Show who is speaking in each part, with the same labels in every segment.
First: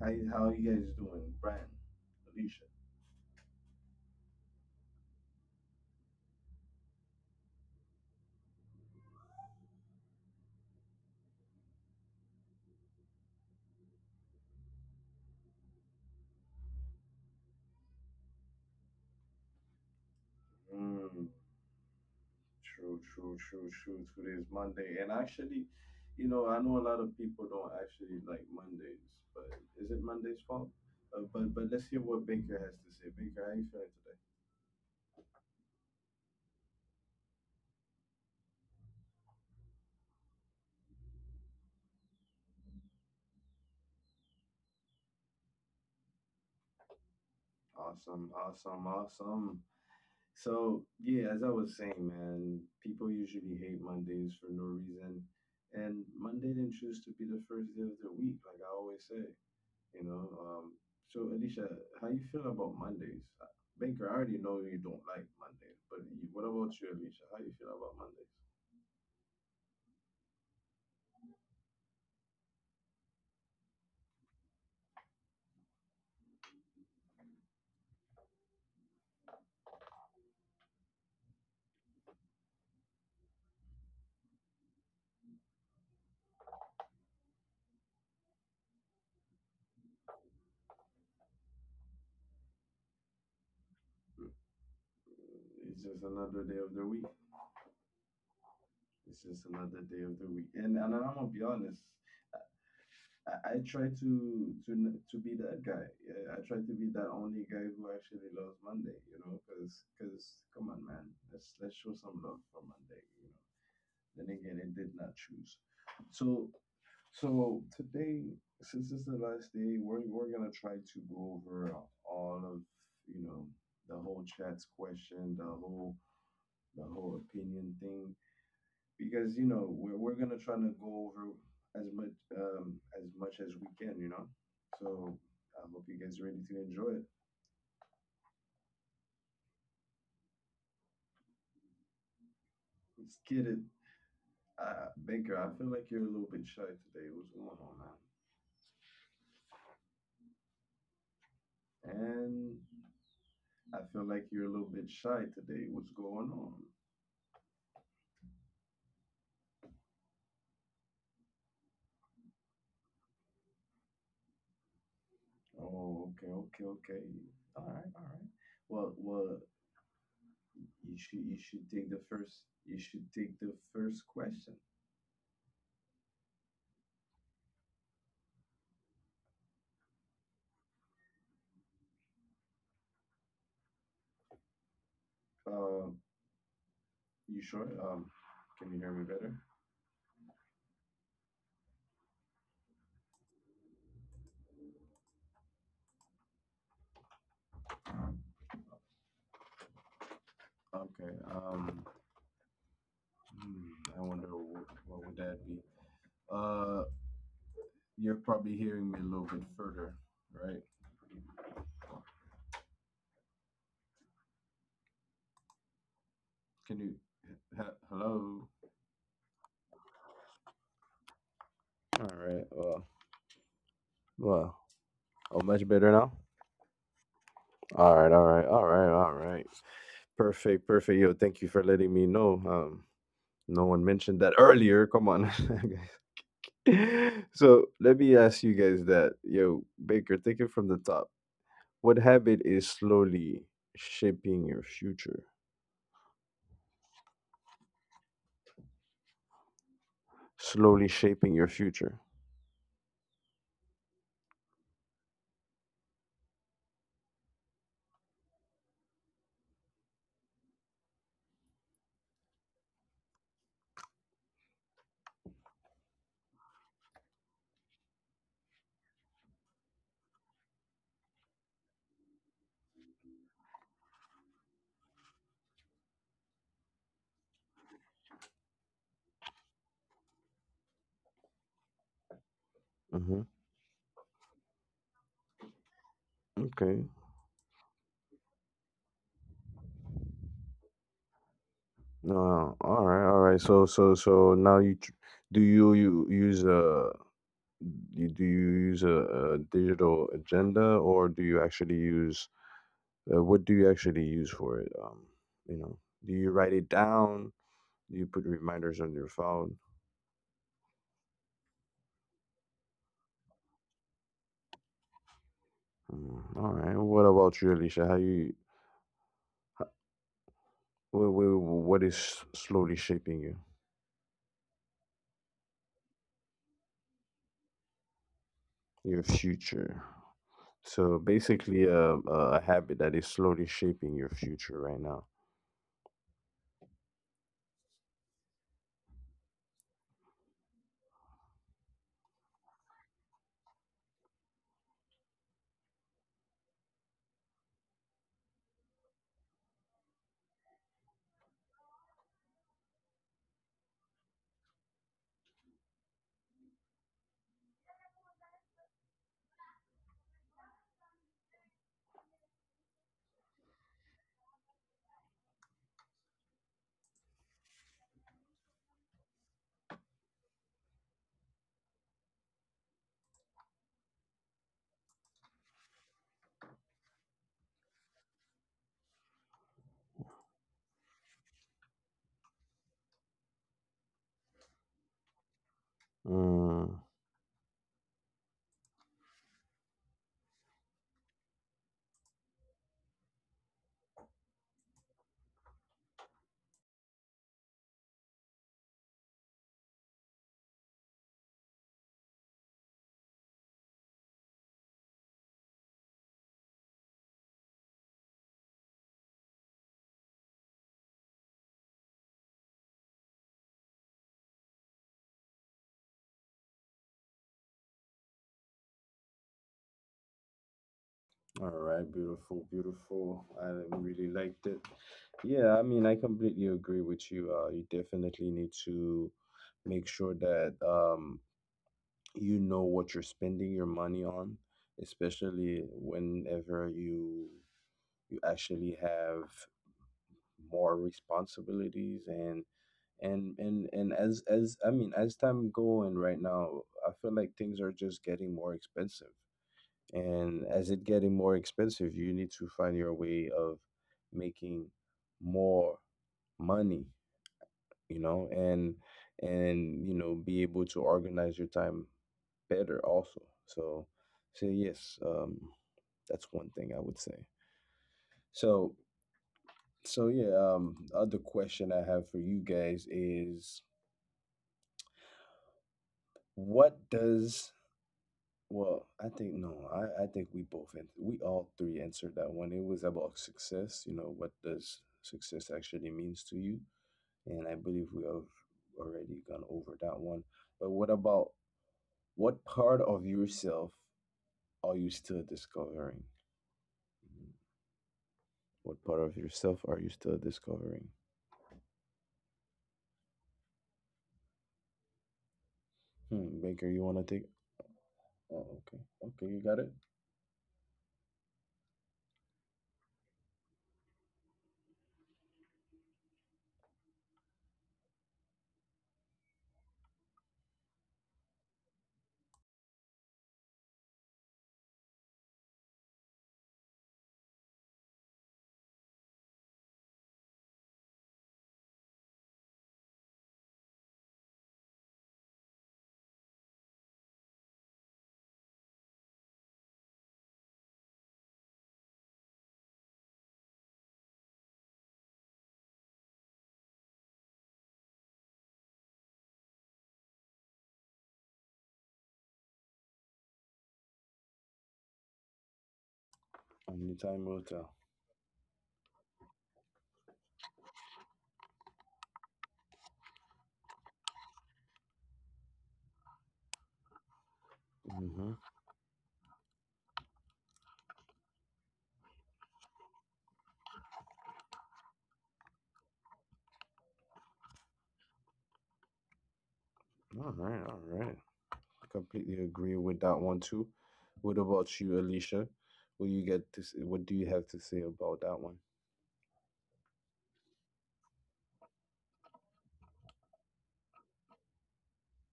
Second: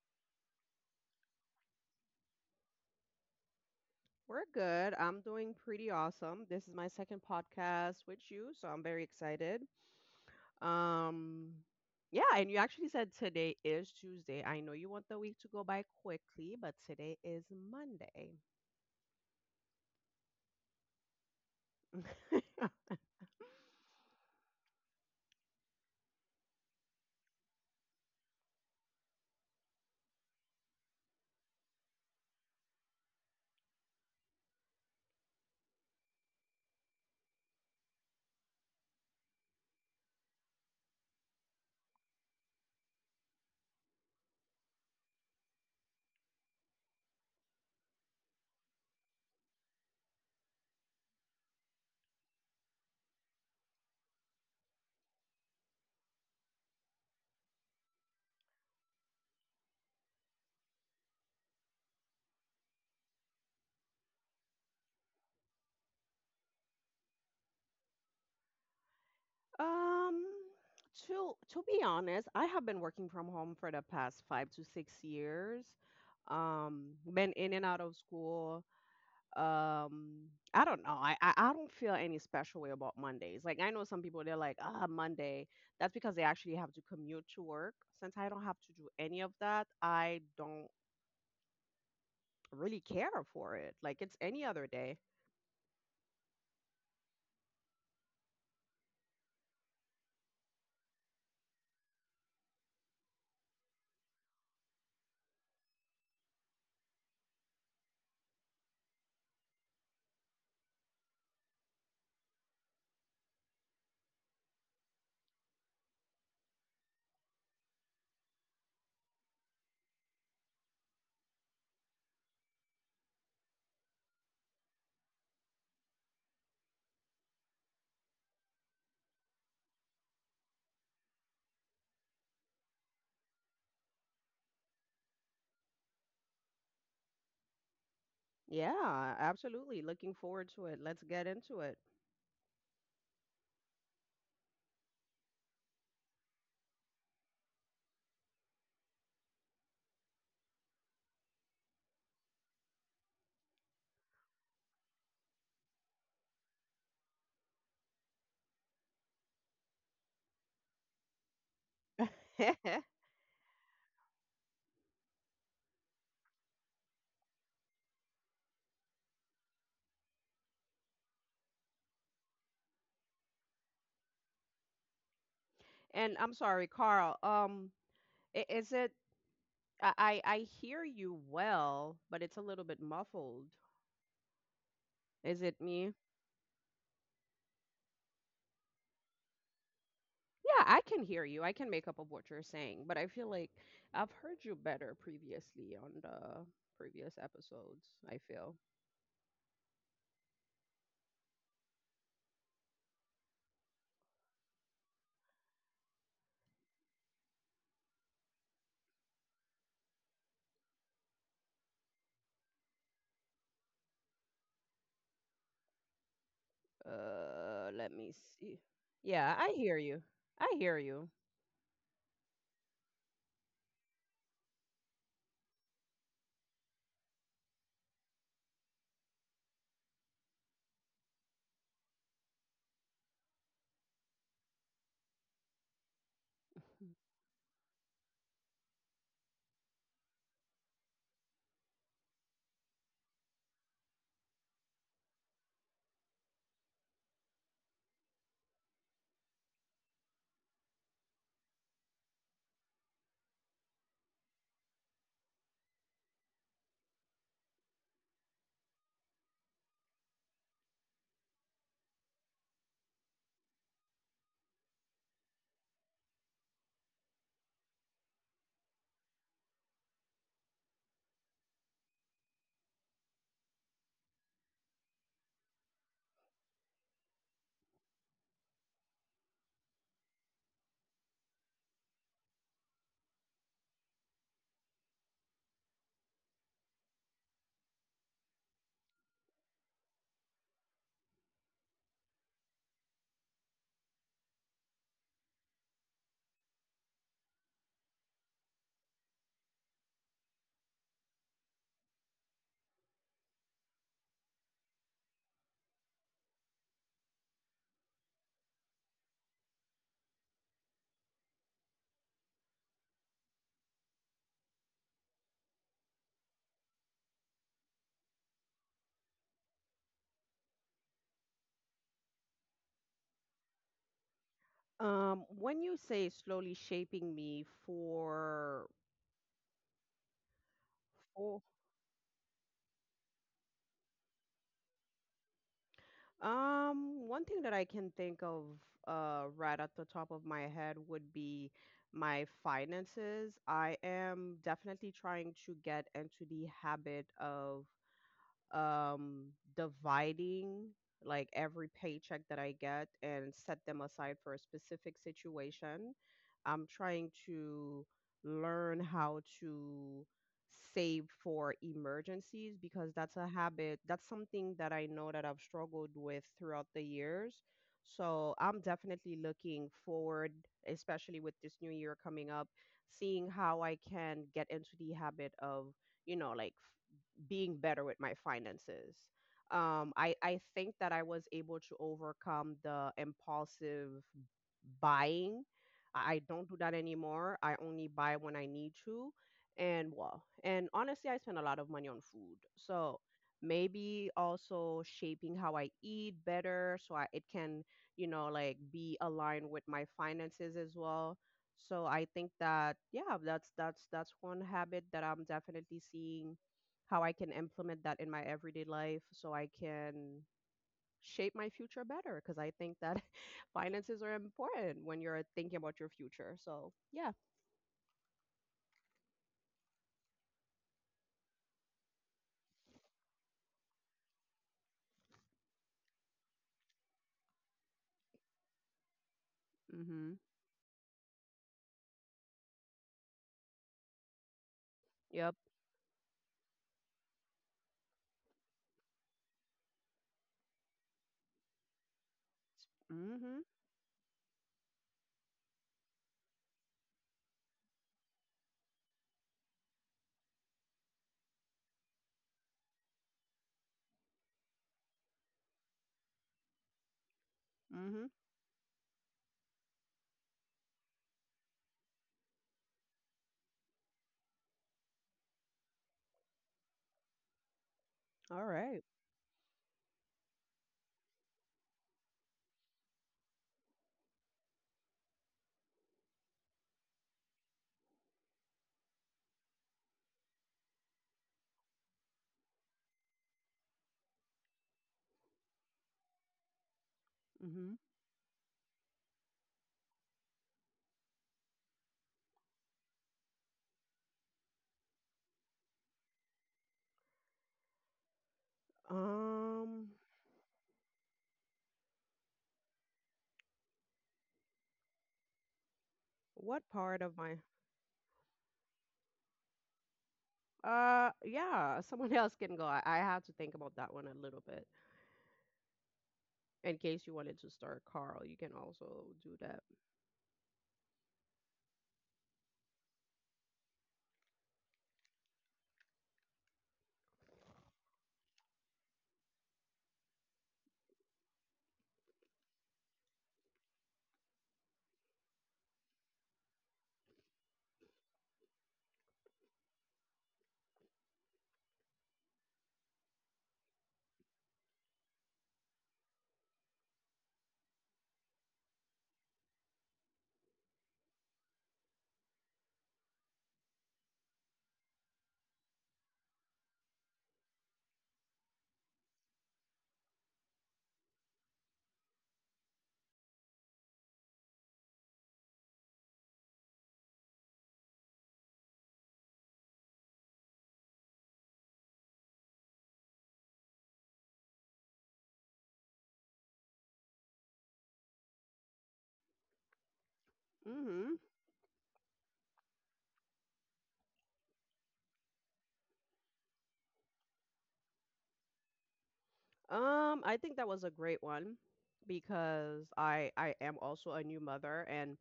Speaker 1: How you guys doing? Brian, Alicia.
Speaker 2: We're good. I'm doing pretty awesome. This is my second podcast with you, so I'm very excited. Um, yeah, and you actually said today is Tuesday. I know you want the week to go by quickly, but today is Monday.
Speaker 1: Mm. True, true, true, true. Today's Monday, and actually, you know, I know a lot of people don't actually like Mondays, but is it Monday's fault? But let's hear what Baker has to say. Baker, how you feeling today? Awesome. So yeah, as I was saying, man, people usually hate Mondays for no reason, and Monday didn't choose to be the first day of the week, like I always say. You know, um, so Alicia, how you feel about Mondays? Baker, I already know you don't like Mondays, but what about you, Alicia? How you feel about Mondays?
Speaker 2: Um, to be honest, I have been working from home for the past 5 to 6 years. Um, been in and out of school. um I don't know. I don't feel any special way about Mondays. Like, I know some people, they're like, "Ah, Monday." That's because they actually have to commute to work. Since I don't have to do any of that, I don't really care for it. Like, it's any other day.
Speaker 1: It's just another day of the week. It's just another day of the week. And I'm gonna be honest, I try to to be that guy. Yeah, I try to be that only guy who actually loves Monday. You know, because come on, man, let's show some love for Monday. You know, then again, it did not choose. So So today, since it's the last day, we're gonna try to go over all of, you know, the whole chat's question, the whole opinion thing, because you know we're gonna try to go over as much, um as much as we can, you know. So I hope you guys are ready to enjoy it.
Speaker 2: Yeah, absolutely. Looking forward to it. Let's get into it.
Speaker 1: Let's get it. Baker, I feel like you're a little bit shy today. What's going on, man? And I feel like you're a little bit shy today. What's going on? Oh, okay. All right. Well, you should take the first question.
Speaker 2: And I'm sorry, Carl. Is it... I hear you well, but it's a little bit muffled. Is it
Speaker 1: Um,
Speaker 2: me?
Speaker 1: you sure? Can you hear me better?
Speaker 2: Yeah, I can hear you. I can make up of what you're saying, but I feel like I've heard you better previously on the previous episodes, I feel.
Speaker 1: Okay. Hmm, I wonder what would that be? Uh, you're probably hearing me a little bit further, right? Can you? He-
Speaker 2: Let me
Speaker 1: Hello.
Speaker 2: see. Yeah, I hear you. I hear you.
Speaker 1: All right. Well. Oh, much better now. All right. Perfect. Yo, thank you for letting me know. No one mentioned that earlier. Come on, guys. So let me ask you guys that. Yo, Baker, take it from the top. What habit is slowly shaping your future? Slowly shaping your future. Mm-hmm. Okay. No. All right. So now do you use a do you use a digital agenda or do you actually use, what do you actually use for it? You know, do you write it down? You put reminders on your phone. Mm, all right. What about you, Alicia? How you? What is slowly shaping you,
Speaker 2: When you say slowly shaping me
Speaker 1: your future? So
Speaker 2: for
Speaker 1: basically, a habit that is slowly shaping your future right now.
Speaker 2: One thing that I can think of, right at the top of my head, would be my finances. I am definitely trying to get into the habit of, um, dividing, like, every paycheck that I get and set them aside for a specific situation. I'm trying to learn how to save for emergencies, because that's a habit. That's something that I know that I've struggled with throughout the years. So I'm definitely looking forward, especially with this new year coming up, seeing how I can get into the habit of, like, being better with my finances. I think that I was able to overcome the impulsive buying. I don't do that
Speaker 1: Mm,
Speaker 2: anymore. I only buy when I need to. And, well, and honestly, I spend a lot of money on food. So maybe also shaping how I eat better so, it can, like, be aligned with my finances as well. So I think that, yeah, that's one habit that I'm definitely seeing how I can implement that in my everyday life so I can shape my future better, because I think that finances are important when you're thinking about your future. So, yeah.
Speaker 1: all right. Beautiful. I really liked it. Yeah, I mean, I completely agree with you. You definitely need to make sure
Speaker 2: Mm-hmm.
Speaker 1: that, you know what you're spending your money on,
Speaker 2: Yep.
Speaker 1: especially whenever you actually have more responsibilities and
Speaker 2: Mm-hmm.
Speaker 1: as I mean, as time go, and right now I feel like things are just getting more expensive, and as it getting more expensive you need to find your way of making more money, you
Speaker 2: Mm-hmm.
Speaker 1: know, and you know, be able to organize your time better also. So so yes, that's one thing I would say.
Speaker 2: All
Speaker 1: So
Speaker 2: right.
Speaker 1: so yeah, other question I have for you guys is what does, well, I think no, I think we both and we all three answered that one. It was about success, you know, what does success actually means to you? And I
Speaker 2: Mm-hmm.
Speaker 1: believe we have already gone over that one. But what about what part of yourself are you still discovering? Mm-hmm. What part of yourself are you
Speaker 2: Um,
Speaker 1: still discovering? Hmm, Baker,
Speaker 2: what
Speaker 1: you wanna
Speaker 2: part
Speaker 1: take?
Speaker 2: of my...
Speaker 1: Oh, okay, you got it.
Speaker 2: Yeah, someone else can go. I had to think about that one a little bit. In case you wanted to start, Carl, you can also do that.
Speaker 1: Only time will tell. Mhm. All right.
Speaker 2: Mm-hmm.
Speaker 1: I completely agree with that one too. What about you, Alicia? What you get to s what do you have to say about that one?
Speaker 2: I think that was a great one, because I am also a new mother, and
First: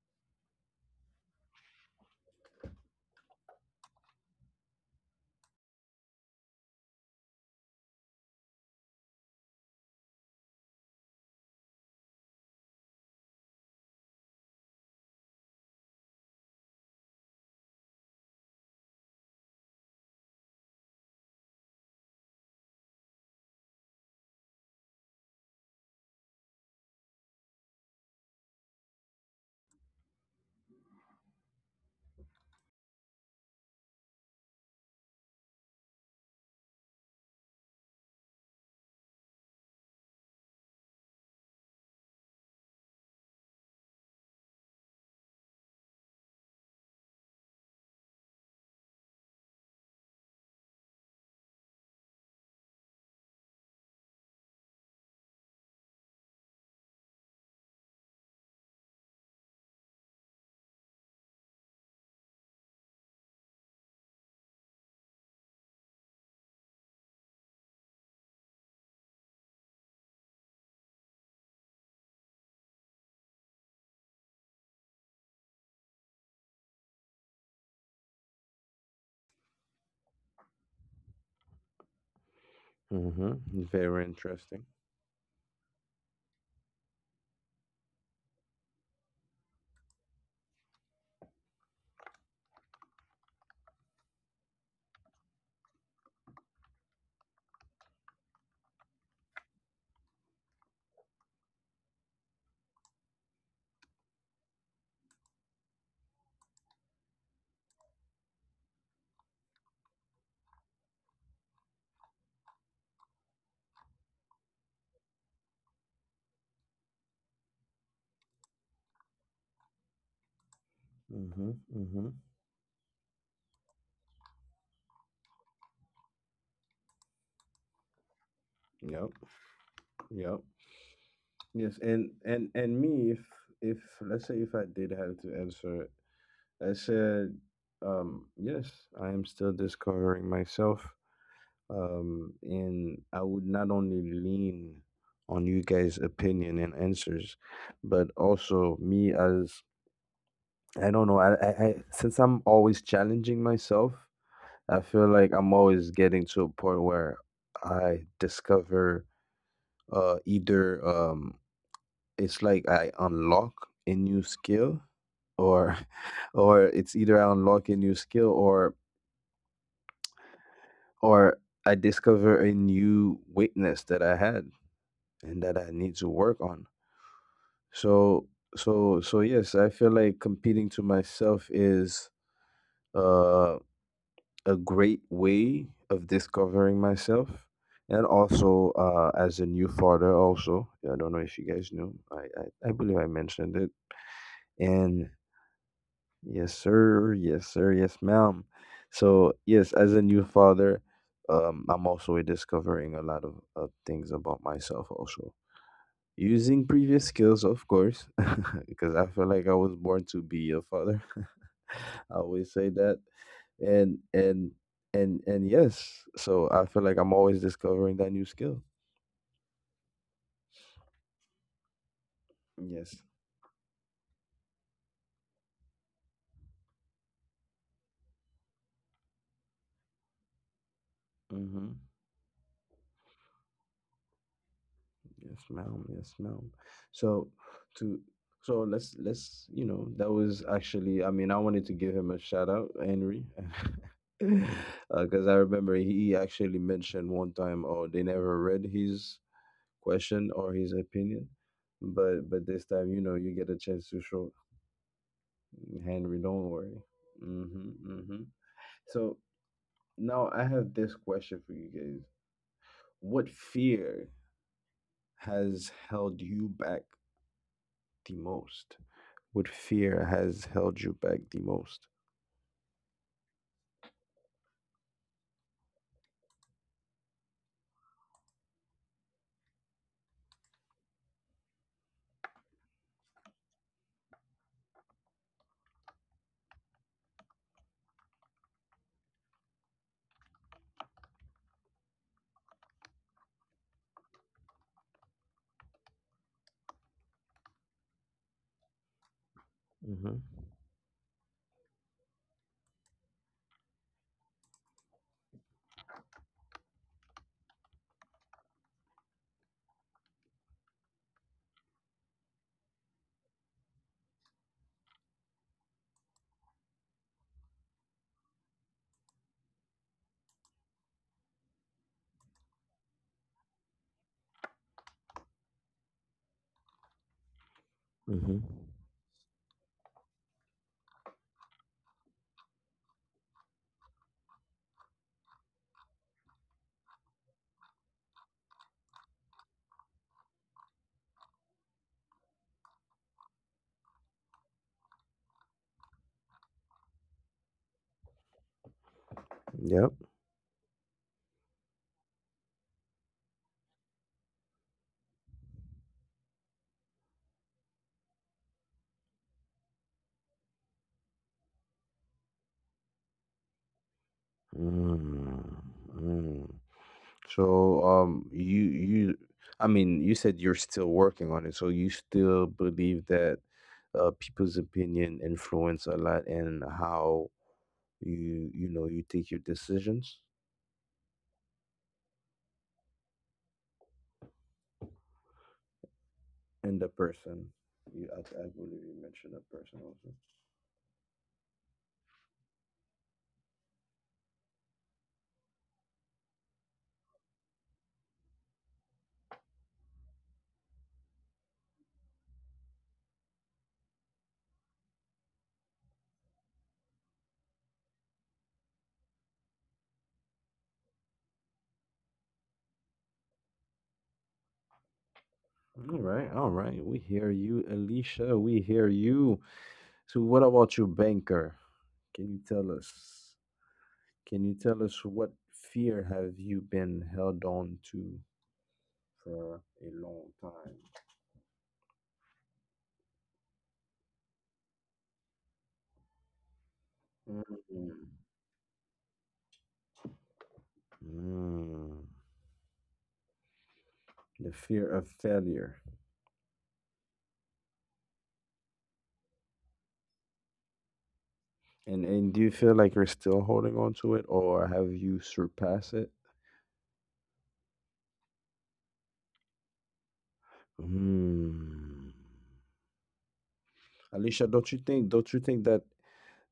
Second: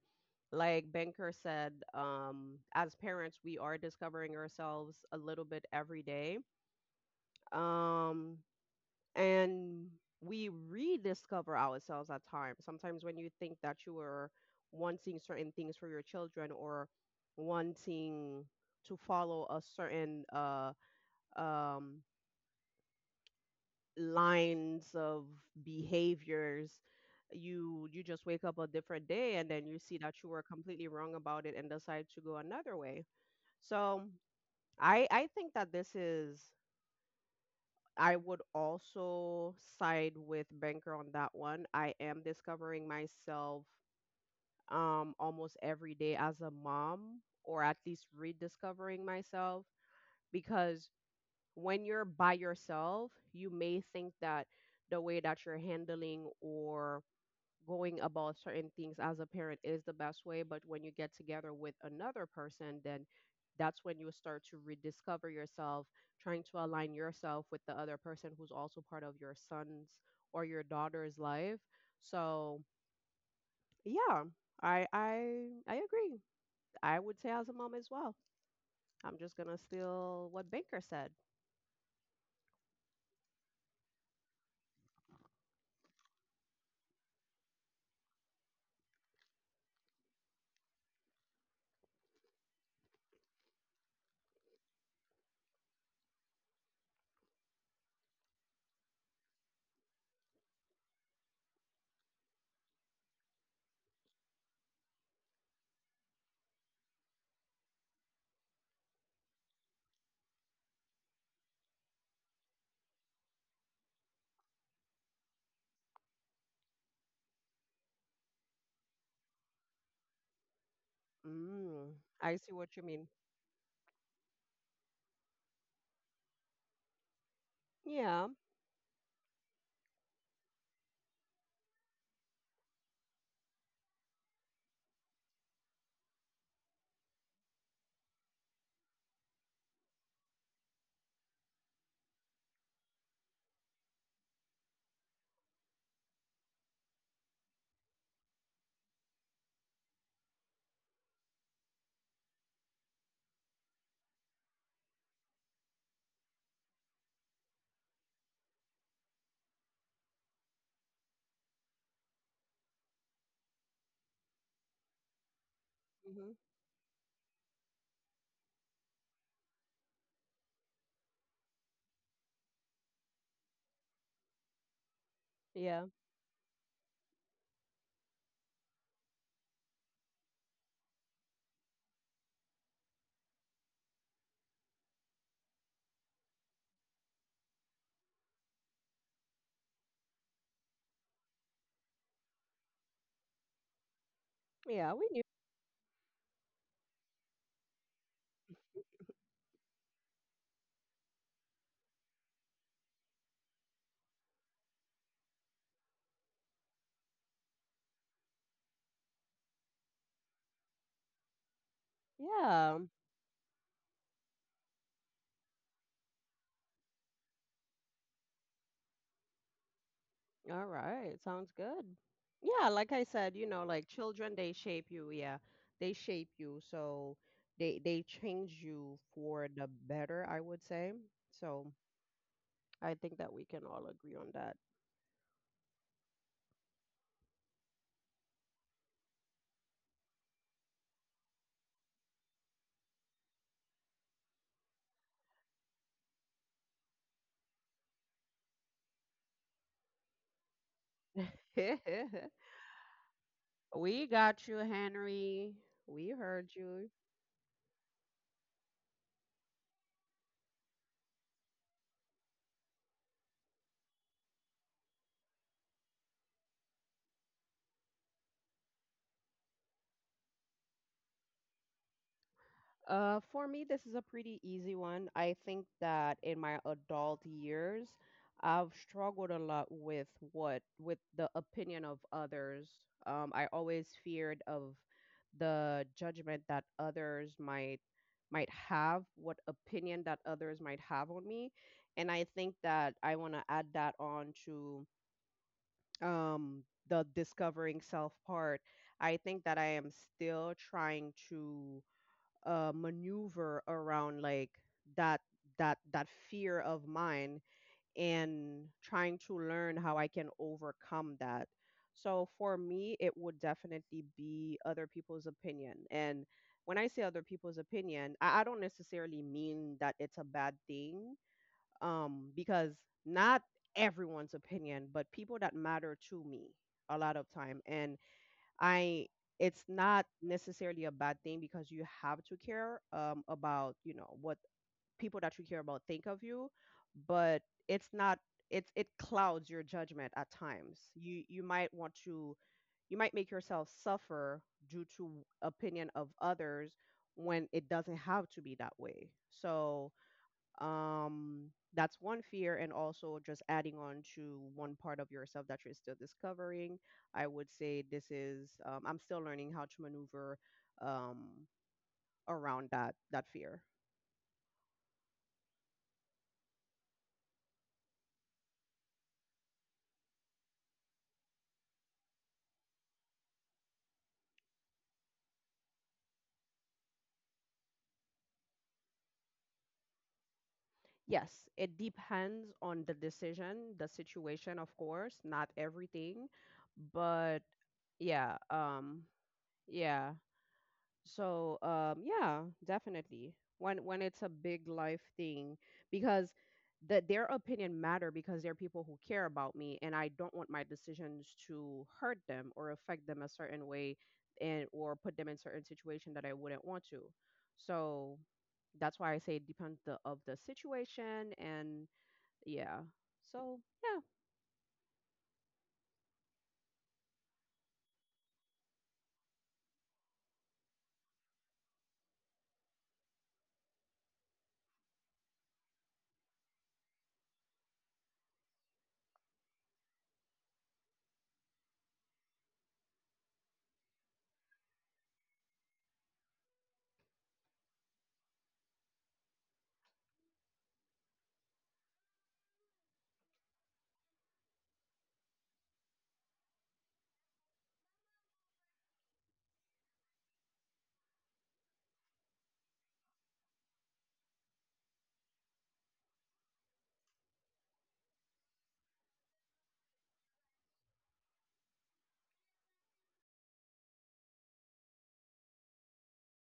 Speaker 2: like Banker said, as parents we are discovering ourselves a little bit every day. Um, and we rediscover ourselves at times. Sometimes when you think that you are wanting certain things for your children, or wanting to follow a certain, um lines of behaviors, you just wake up a different day and then you see that you were completely wrong about it and decide to go another way. So I think that this is... I would also side with Banker on that one. I am discovering myself almost every day as a mom, or at least rediscovering myself, because when you're by yourself, you may think that the way that you're handling or going about certain things as a parent is the best way. But when you get together with another person, then that's when you start to rediscover yourself, trying to align yourself with the other person who's also part of your son's or your daughter's life. So, yeah, I agree. I would say as a mom as well. I'm just gonna steal what Baker said.
Speaker 1: Mm-hmm. Very interesting. Mm-hmm.
Speaker 2: Mm,
Speaker 1: Mm-hmm.
Speaker 2: I see what you mean. Yeah.
Speaker 1: Yep. Yep. Yes, and me, if let's say if I did have to answer it, I said, yes, I am still discovering myself. And I would not only lean on you guys' opinion and answers, but also me as, I don't know. I since I'm always challenging myself, I feel like I'm always getting to a point where I discover either it's like I unlock a new skill, or
Speaker 2: Hmm.
Speaker 1: or it's either I unlock a new skill or I discover a new weakness that I had and that I
Speaker 2: Yeah.
Speaker 1: need to work on. So so yes, I feel like competing to myself is, uh, a great way of discovering myself. And also, as a new father, also, I don't know if you guys knew, I believe I mentioned it.
Speaker 2: Yeah, we
Speaker 1: And
Speaker 2: knew.
Speaker 1: yes, sir, yes, sir, yes, ma'am. So, yes, as a new father, I'm also discovering a lot of things about myself, also. Using previous skills, of course, because I feel like I was born to be a father. I always say
Speaker 2: Yeah.
Speaker 1: that, and and and yes, so I feel like I'm always discovering that new skill.
Speaker 2: All right. Sounds good. Yeah. Like
Speaker 1: Yes.
Speaker 2: I said, like, children, they shape you. Yeah. They shape you. So they change you for the better, I would say. So
Speaker 1: Mm-hmm.
Speaker 2: I think that we can all agree on that.
Speaker 1: Yes, ma'am. So to so let's, you know, that was actually, I mean, I wanted to give him a shout out, Henry. Because I remember he actually mentioned one time, oh, they never read his question or his opinion. But this time, you know, you get a chance to
Speaker 2: We
Speaker 1: show
Speaker 2: got you, Henry. We
Speaker 1: Henry. Don't
Speaker 2: heard
Speaker 1: worry.
Speaker 2: you.
Speaker 1: Hmm. Hmm. So now I have this question for you guys. What fear has held you back the most? What fear has held you back the most?
Speaker 2: For me, this is a pretty easy one. I think that in my adult years, I've struggled a lot with what with the opinion of others. I always feared of the judgment that others might have, what opinion that others might have on me, and I think that I want to add that on to, um, the discovering self part. I think that I am
Speaker 1: Hmm.
Speaker 2: still trying to, maneuver around, like, that that fear of mine, and trying to learn how I can overcome that. So for me, it would definitely be other people's opinion. And when I say other people's opinion, I don't necessarily mean that it's a bad thing, because not everyone's opinion, but people that matter to me a lot of time. And
Speaker 1: Hmm.
Speaker 2: I it's not necessarily a bad thing, because you have to care, about, what people that you care about think of you, but it's not, it's, it clouds your judgment at times. You might want to... you might make yourself suffer due to opinion of others when it doesn't have to be that way. So,
Speaker 1: Yep.
Speaker 2: um that's one fear, and also just adding on to one part of yourself that you're still discovering, I would say this is, I'm still learning how to maneuver, um, around that fear.
Speaker 1: Mm-hmm. So, you I mean, you said you're still working on it, so you still believe that, people's opinion influence a lot in how you, you know, you take your decisions
Speaker 2: Yes, it depends on the decision, the situation, of course, not everything.
Speaker 1: and the
Speaker 2: But
Speaker 1: person. You,
Speaker 2: yeah.
Speaker 1: I believe you mentioned a person
Speaker 2: Yeah.
Speaker 1: also.
Speaker 2: So, yeah, definitely. When it's a big life thing, because that, their opinion matter, because they're people who care about me, and I don't want my decisions to hurt them or affect them a certain way, and or put them in certain situation that I wouldn't want to. So that's why I say it depends the, of the situation, and yeah. So yeah,
Speaker 1: All right. We hear you, Alicia. We hear you. So, what about your banker? Can you tell us? Can you tell us what fear have you been held on to for a long time. Hmm. Mm. The fear of failure. And do you feel like you're still holding on to it, or have you surpassed it? Mm. Alicia, don't you think? Don't you think that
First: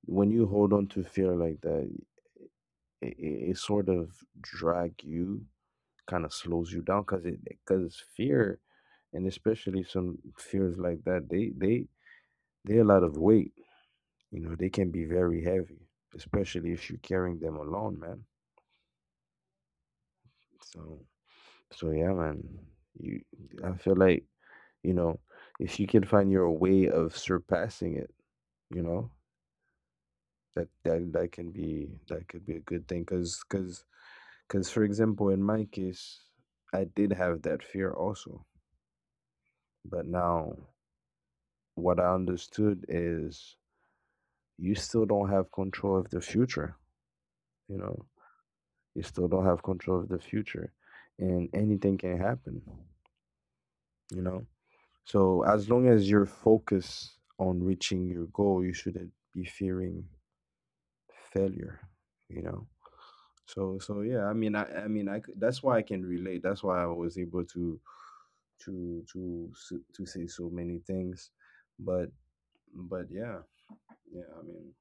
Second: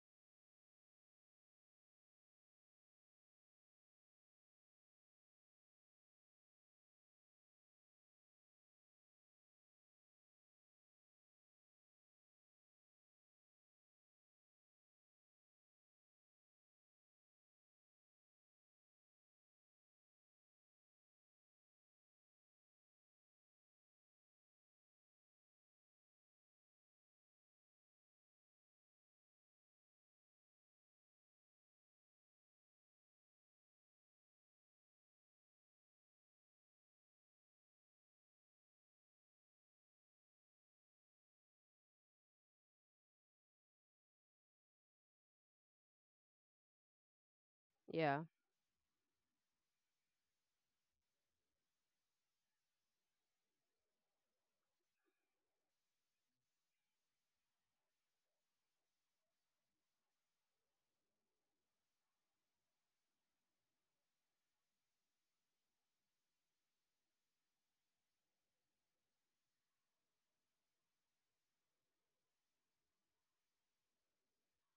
Speaker 1: when you hold on to fear like that, it sort of drag you, kind of slows you down, cause fear, and especially some fears like that, they a lot of weight. You know, they can be very heavy, especially if you're carrying them alone, man. So, so yeah, man. You, I feel like, you know, if you can find your way of surpassing it, you know, that can be that could be a good thing, cause for example, in my case, I did have that fear also, but now what I understood is you still don't have control of the future, you know,
Speaker 2: yeah.
Speaker 1: you still don't have control of the future and anything can happen, you know, so as long as you're focused on reaching your goal you shouldn't be fearing failure, you know. So so yeah, I mean, that's why I can relate, that's why I was able to to say so many things, but but yeah, yeah, I mean,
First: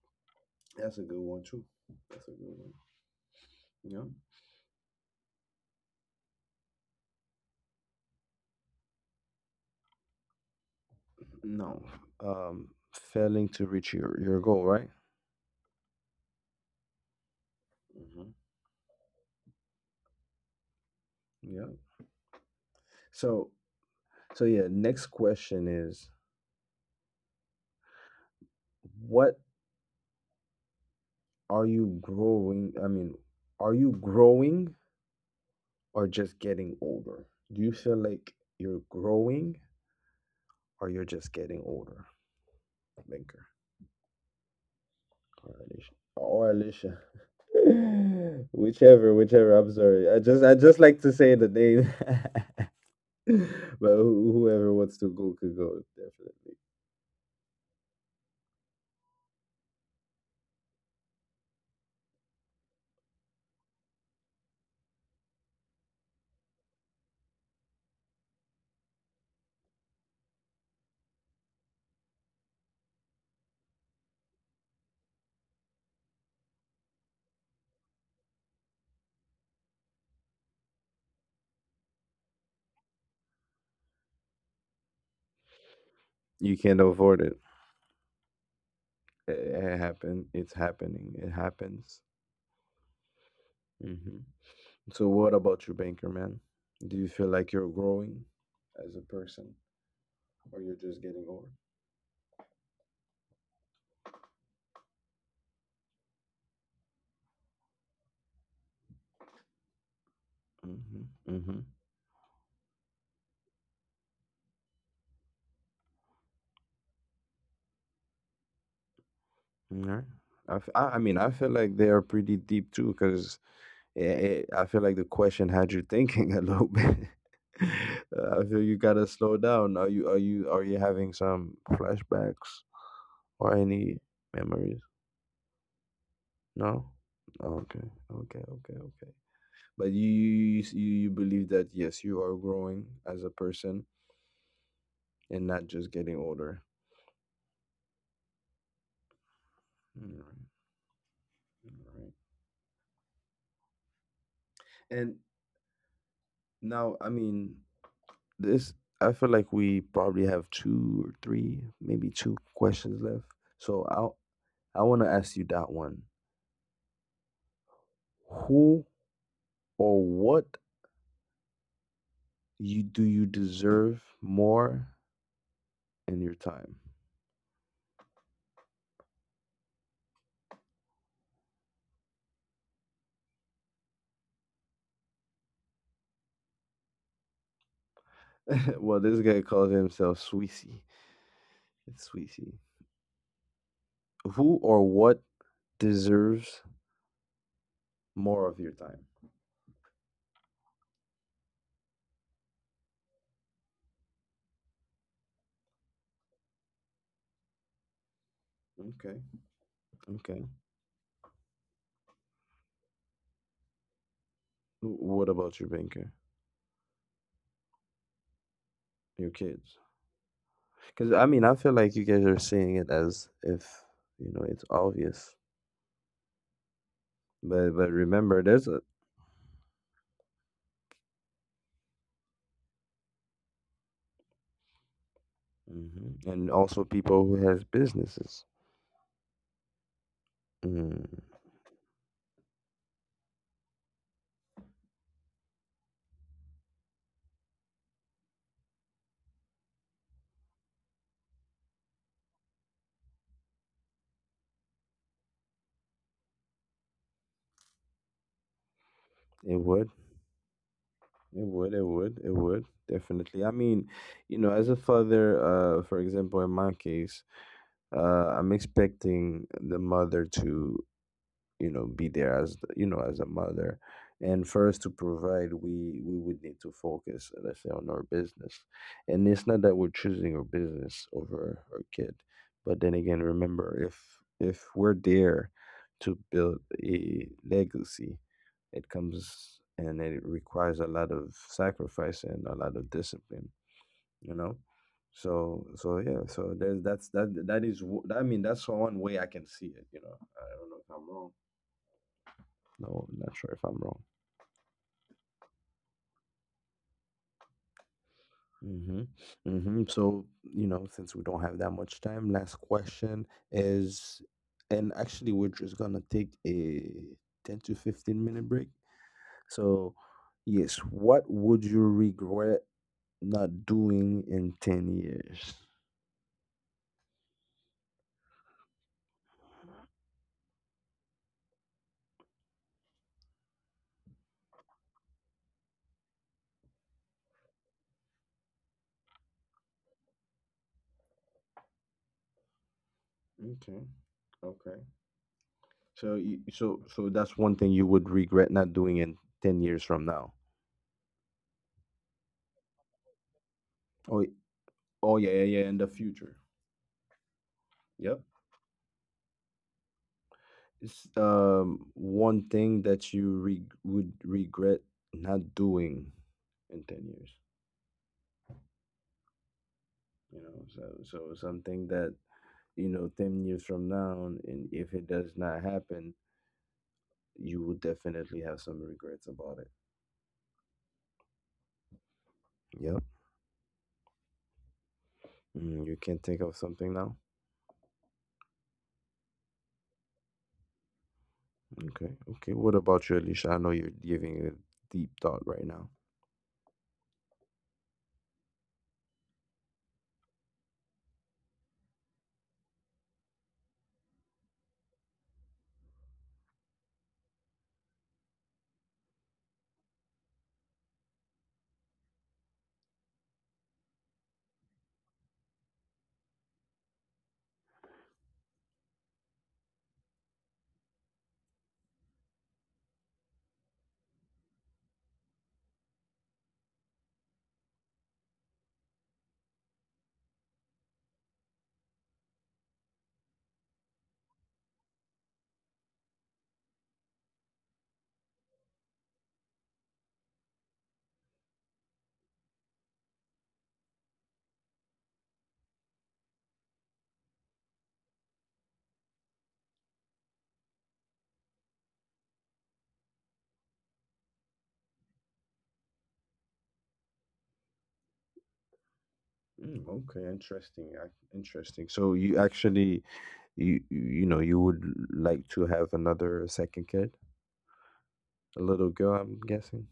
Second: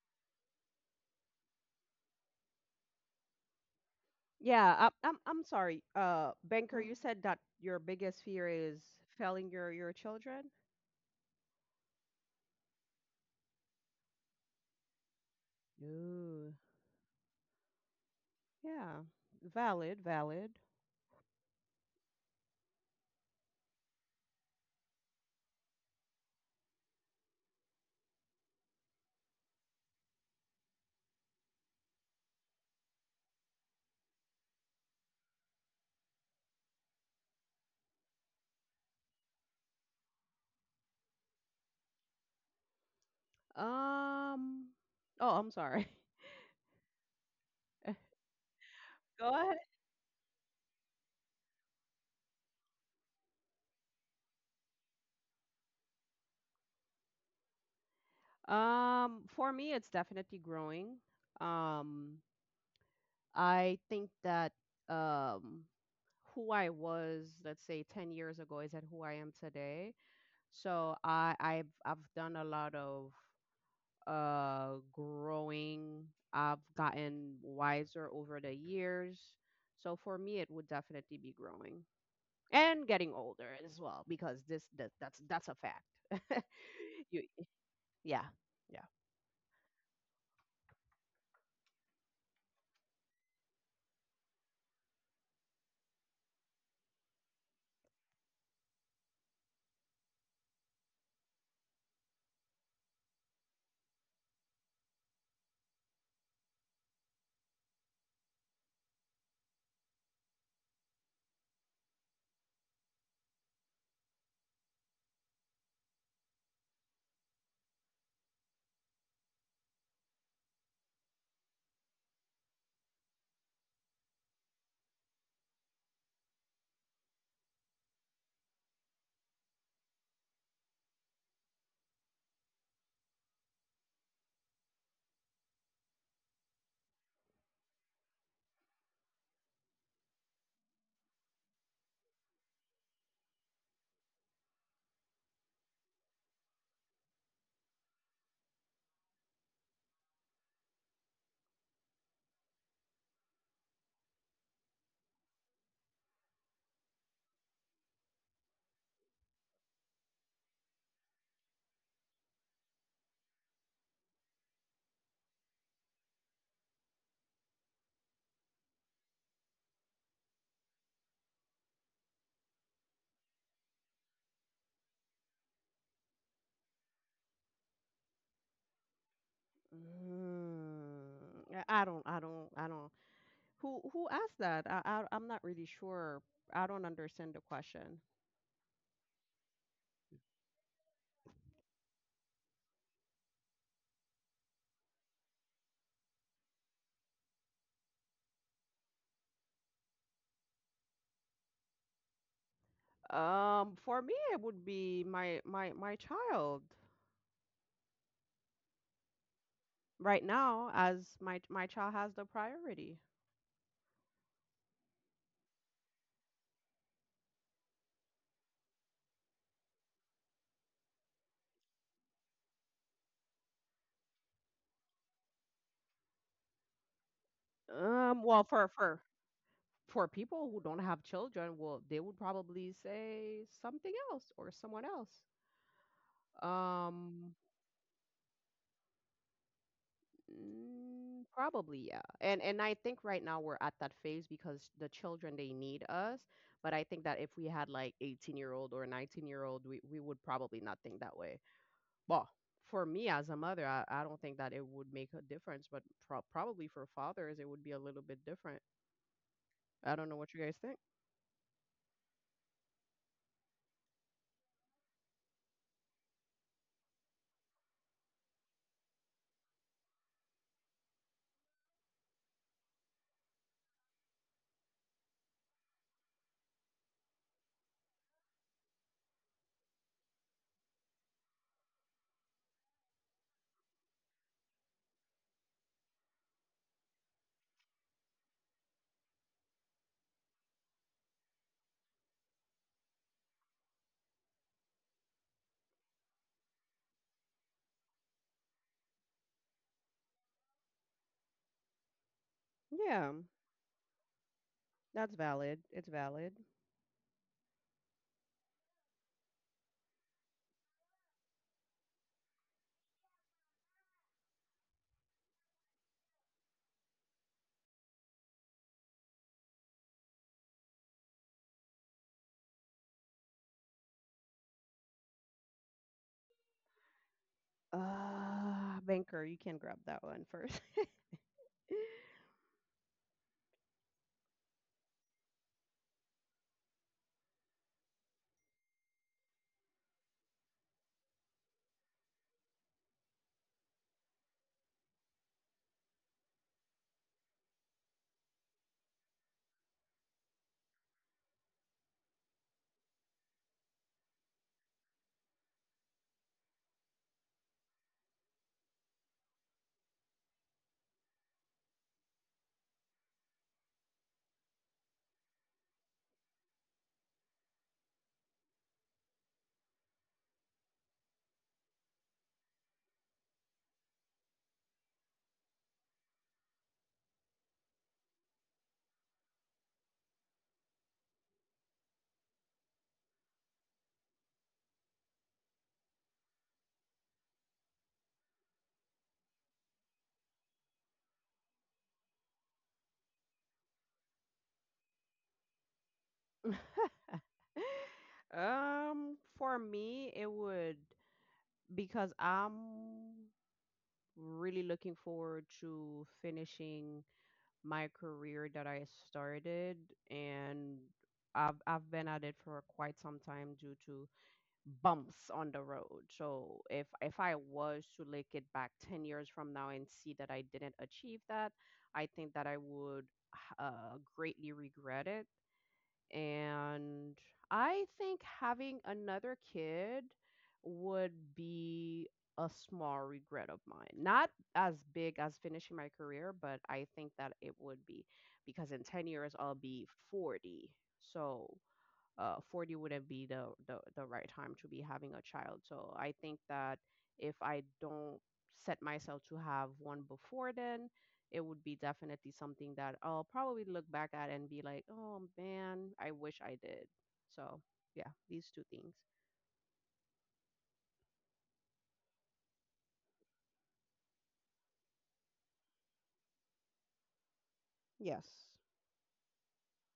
Speaker 1: that's a good one too. That's a good one. Yeah.
Speaker 2: Yeah, I'm sorry. Banker, you said that your biggest fear is failing your children.
Speaker 1: No, failing to reach your goal, right?
Speaker 2: Ooh,
Speaker 1: Mm-hmm.
Speaker 2: yeah, valid, valid.
Speaker 1: Yeah. So so yeah, next question is what, are you growing? I mean, are you growing or just getting older? Do you feel like you're growing or you're just getting older? Banker
Speaker 2: Um, oh, I'm
Speaker 1: or
Speaker 2: sorry.
Speaker 1: Alicia. Or Alicia. Whichever,
Speaker 2: Go ahead.
Speaker 1: whichever. I'm sorry. I just like to say the name. But whoever wants to go could go, definitely.
Speaker 2: For me, it's definitely growing. Um, I think that, um, who I was, let's say, 10 years ago, isn't who I am today. So I've done a lot of growing. I've gotten wiser over the years. So for me, it would definitely be growing. And getting older as well, because this that, that's a fact.
Speaker 1: You can't
Speaker 2: you
Speaker 1: avoid it.
Speaker 2: Yeah. Yeah.
Speaker 1: It, it happened. It's happening. It happens. Hmm. So, what about you, banker man? Do you feel like you're growing as a person, or you're just getting old? Mm-hmm. All right. I mean, I feel like they are pretty deep too, because I feel like the question had you thinking a little bit. I feel you gotta slow down. Are you having some flashbacks or any memories? No. Okay. Okay. But you believe that yes, you are growing as a person and not just getting older. Alright, alright. And now, I mean, this, I feel like we probably have two or three, maybe two questions left. So i I want to ask you that one. Who or what you do you deserve more in your time?
Speaker 2: mm, I don't who asked that? I'm not really sure. I don't understand the question.
Speaker 1: Well, this guy calls himself Sweezy. It's Sweezy. Who or what deserves more of your time?
Speaker 2: For me, it would be my child.
Speaker 1: Okay.
Speaker 2: Right
Speaker 1: Okay.
Speaker 2: now, as my child has the priority.
Speaker 1: What about your banker, your kids? Because I mean, I feel like you guys are seeing it as if it's obvious, but
Speaker 2: Well,
Speaker 1: remember, there's
Speaker 2: for
Speaker 1: a
Speaker 2: for for people who don't have children, well, they would probably say something else or someone else.
Speaker 1: hmm, and also people
Speaker 2: Um,
Speaker 1: who has businesses. Mm,
Speaker 2: Probably, yeah. And I think right now we're at that phase, because the children, they need us. But I think that if we had like 18-year-old or 19-year-old, we would probably not think that way. Well, for me as a mother, I don't think that it would make a difference. But probably for fathers, it would be a little bit different.
Speaker 1: it would, it
Speaker 2: I don't know what you guys think.
Speaker 1: it would definitely. I mean, you know, as a father, for example, in my case, I'm expecting the mother to be there as the, as a mother, and for us to provide we would need to focus, let's say, on our business. And it's not that we're choosing our business over our kid, but then again, remember, if we're there to build a legacy, it comes and it requires a lot of sacrifice and a lot of discipline, you know so yeah. So there's that's that that is w- I mean that's one way I can see it, I don't know if I'm wrong. No,
Speaker 2: Yeah,
Speaker 1: not sure if I'm wrong.
Speaker 2: that's valid. It's valid.
Speaker 1: Mm-hmm. Mm-hmm. So, you know, since we don't have that much time, last question is, and actually, we're just gonna take a 10 to 15 minute break. So, yes, what would you regret not doing in 10 years?
Speaker 2: Banker, you can grab that one first.
Speaker 1: Okay. Okay. So, you, that's one thing you would regret not doing in 10 years from now. Oh, y- oh yeah, yeah, yeah, in the future. Yep. It's one thing that you re would regret not doing in 10 years, you know. So something that, you know, 10 years from now, and if it does not happen, you will definitely have some regrets about it. Yep. Mm, you can't think of something now? Okay. Okay. What about you, Alicia? I know you're giving it a deep thought right now.
Speaker 2: For me, it would, because I'm really looking forward to finishing my career that I started, and I've been at it for quite some time due to bumps on the road. So if I was to look it back 10 years from now and see that I didn't achieve that, I think that I would, greatly regret it. And I think having another kid would be a small regret of mine. Not as big as finishing my career, but I think that it would be, because in 10 years I'll be 40. So, 40 wouldn't be the right time to be having a child. So I think that if I don't set myself to have one before then, it would be definitely something that I'll probably look back at and be like, oh man, I wish I did. So yeah, these two things.
Speaker 1: Mm, okay, interesting. Interesting. So you actually, you know, you would like to have another second kid,
Speaker 2: Yes.
Speaker 1: a little girl, I'm guessing.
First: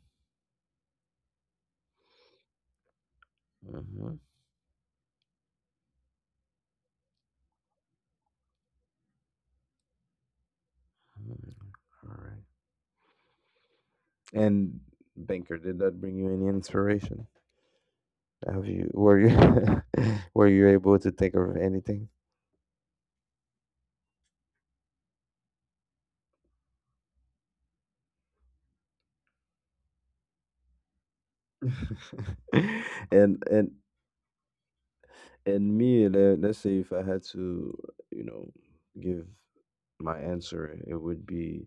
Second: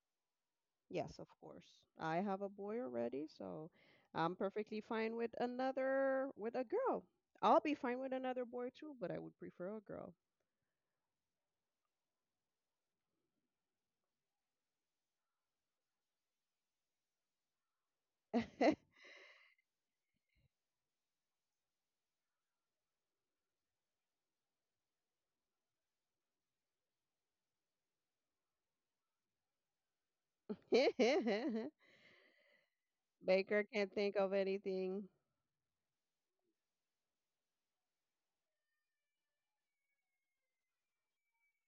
Speaker 2: Yes, of course. I have a boy already, so
Speaker 1: Mm-hmm.
Speaker 2: I'm perfectly fine with another with a girl. I'll be fine with another boy too, but I would prefer a girl.
Speaker 1: All right. And Banker, did that bring you any inspiration? Have you were you were you able to think of anything? and
Speaker 2: Baker
Speaker 1: and
Speaker 2: can't think of anything.
Speaker 1: and me, let's say if I had to, you know give my answer, it would be,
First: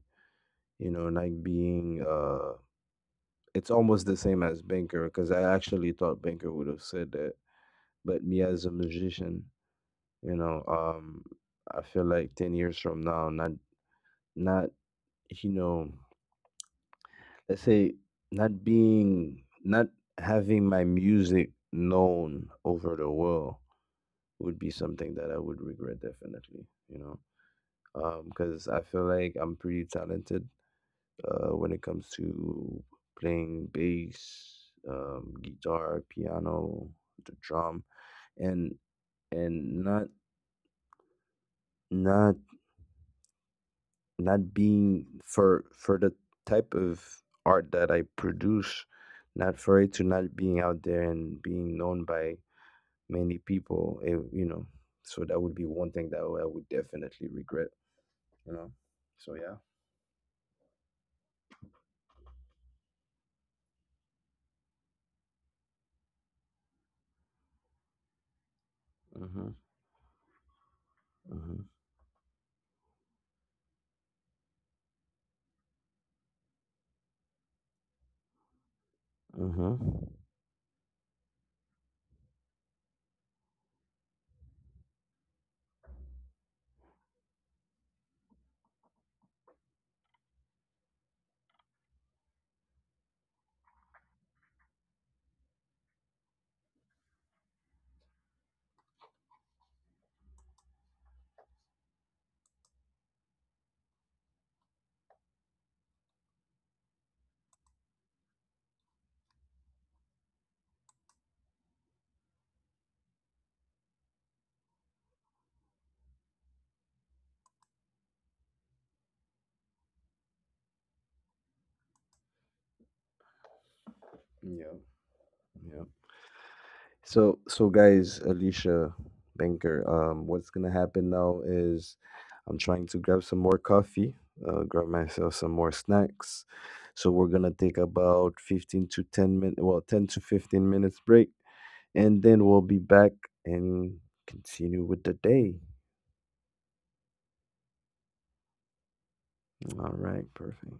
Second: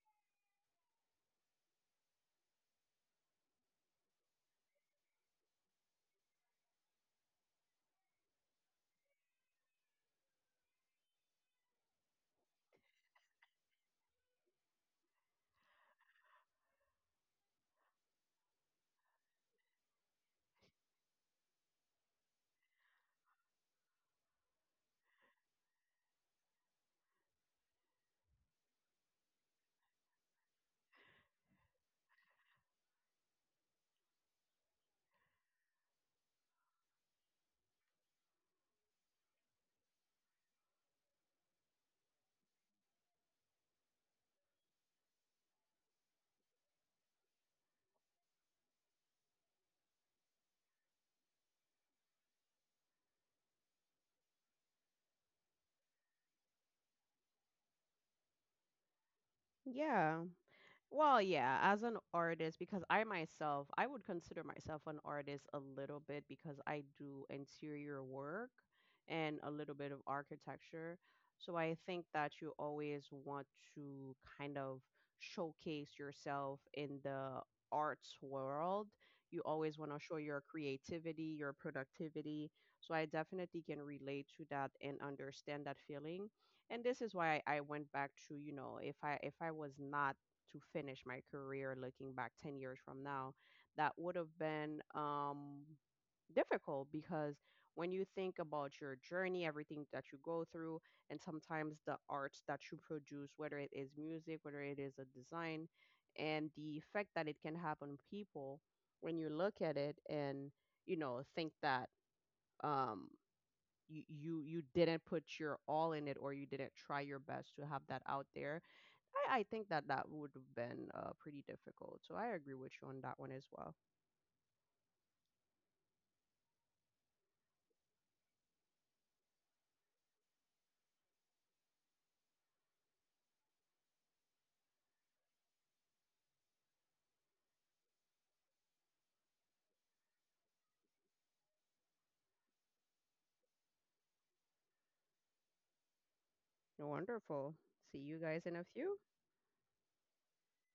Speaker 1: you know, like being it's almost the same as Banker, because I actually thought Banker would have said that. But me as a musician, you know um I feel like 10 years from now, not not you know let's say not being not having my music known over the world would be something that I would regret definitely, you know. Because I feel like I'm pretty talented when it comes to playing bass, guitar, piano, the drum, and and not not not being, for the type of art that I produce, not for it to not being out there and being known by many people, eh, you know. So that would be one thing that I would definitely regret, you know. So yeah.
Speaker 2: Yeah. Well, yeah, as an artist, because I myself, I would consider myself an artist a little bit, because I do interior work and a
Speaker 1: Mhm.
Speaker 2: little bit of architecture. So
Speaker 1: Mhm.
Speaker 2: I think that you always want to kind of showcase yourself in the arts world. You
Speaker 1: Mhm.
Speaker 2: always want to show your creativity, your productivity. So I definitely can relate to that and understand that feeling. And this is why I went back to, if I was not to finish my career, looking back 10 years from now, that would have been, difficult, because when you think about your journey, everything that you go through, and sometimes the arts that you produce, whether it is music, whether it is a design, and the effect that it can have on people, when you look at it and think that, um you didn't put your all in it, or you didn't try your best to have that out there, I think that that would have been, pretty difficult. So I agree with you on that one as well.
Speaker 1: Yeah. Yeah. So, so guys, Alicia, Banker, what's gonna happen now is I'm trying to grab some more coffee, grab myself some more snacks. So we're gonna take about 15 to 10 minutes, well, 10 to 15 minutes break, and then we'll be back and continue with the day.
Speaker 2: Wonderful. See you guys in a few.
Speaker 1: All right, perfect.